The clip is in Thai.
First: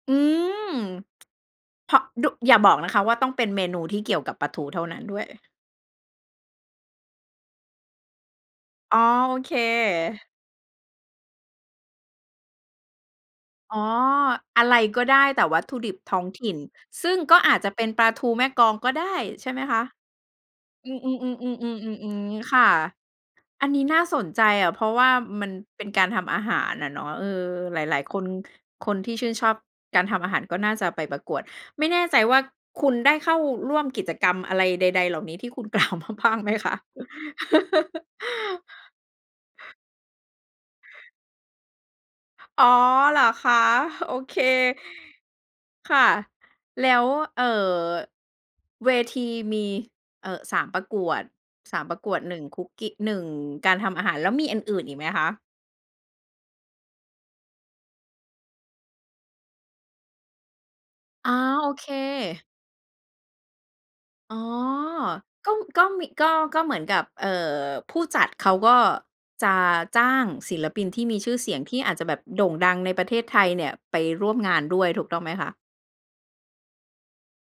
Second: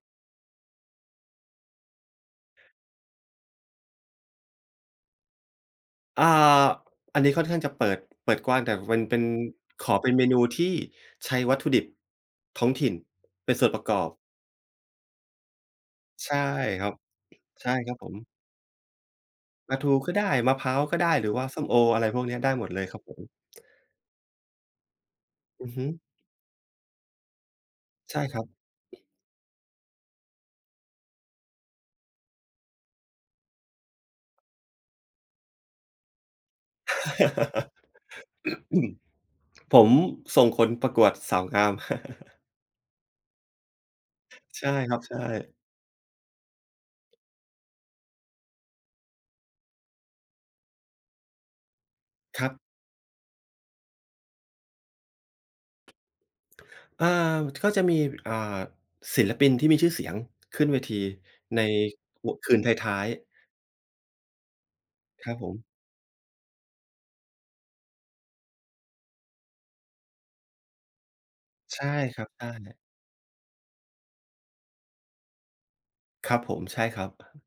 อืม เพราะ ดุ อย่าบอกนะคะ ว่าต้องเป็นเมนูที่เกี่ยวกับปลาทูเท่านั้นด้วย? อ่า อันนี้ค่อนข้างจะเปิด เปิดกว้าง แต่มอ๋ัอ นเป็น โอเค ขอเป็นเมนูที่ใช้วัตถุดิบ ท้องถิ่นเป็นส่วอน๋อ ประกอบ อะไรก็ได้ แต่วัตถุดิบท้องใช่ถิ่น ครับ ซึ่งก็อาจใชจะ่เป็คนรับปลผาทม ูแม่กลองก็ได้ ใช่ไหมปคลาะ? ทูก็ได้ มะพร้าวอืก็ได้ หรือว่าส้มโอ อะไรม พวกเนี้ๆ ๆ ๆ ๆ ยๆ ได้ๆ ค่หมะ ดเลยครับผม อันนี้น่าสนใจอะ เพราะว่ามันอือเฮป็ึ นการทำอาหารน่ะเนาะ เออ หลาย ๆ คใช่น ครับ คนที่ชื่นชอบการทำอาหาร ก็น่าจะไปประกวด ไม่แน่ใจว่า คุณได้เข้าร่วมกิจกรรมอะไรใด ๆ เหล่านี้ที่คุณ กล่าวมาบ้างไหมคะ? ผมส่งคนประกวดสาวงาม อ๋อ เหรอคะ โอเค ใช่ครับ ใช่ ค่ะ แล้ว เอ่อ เวทีมี เอ่อ 3 ประกวด 3 ประกวด หนึ่คง รับ คุกกี้ 1 การทำอาหาร แล้วมีอันอื่นอีกไหมคะ? อา ก็จะมี อ่า ศิลปินที่มีชื่อเสียงขึ้นเวทีอา ใน โอเค ว คืนท้าย ๆ อ๋อ ครับผก็ ม ก็มี ก็ ก็เหมือนกับ เอ่อ ผู้จัดเขาก็ จะจ้างศิลปินที่มีชื่อเสียง ทใีช่่อาจจะแบคบรับ โใดช่งด่ ังในประเทศไทยเนี่ย ไปร่วมงานด้วยถูกต้องไหมคะ? ครับผม ใช่ครับ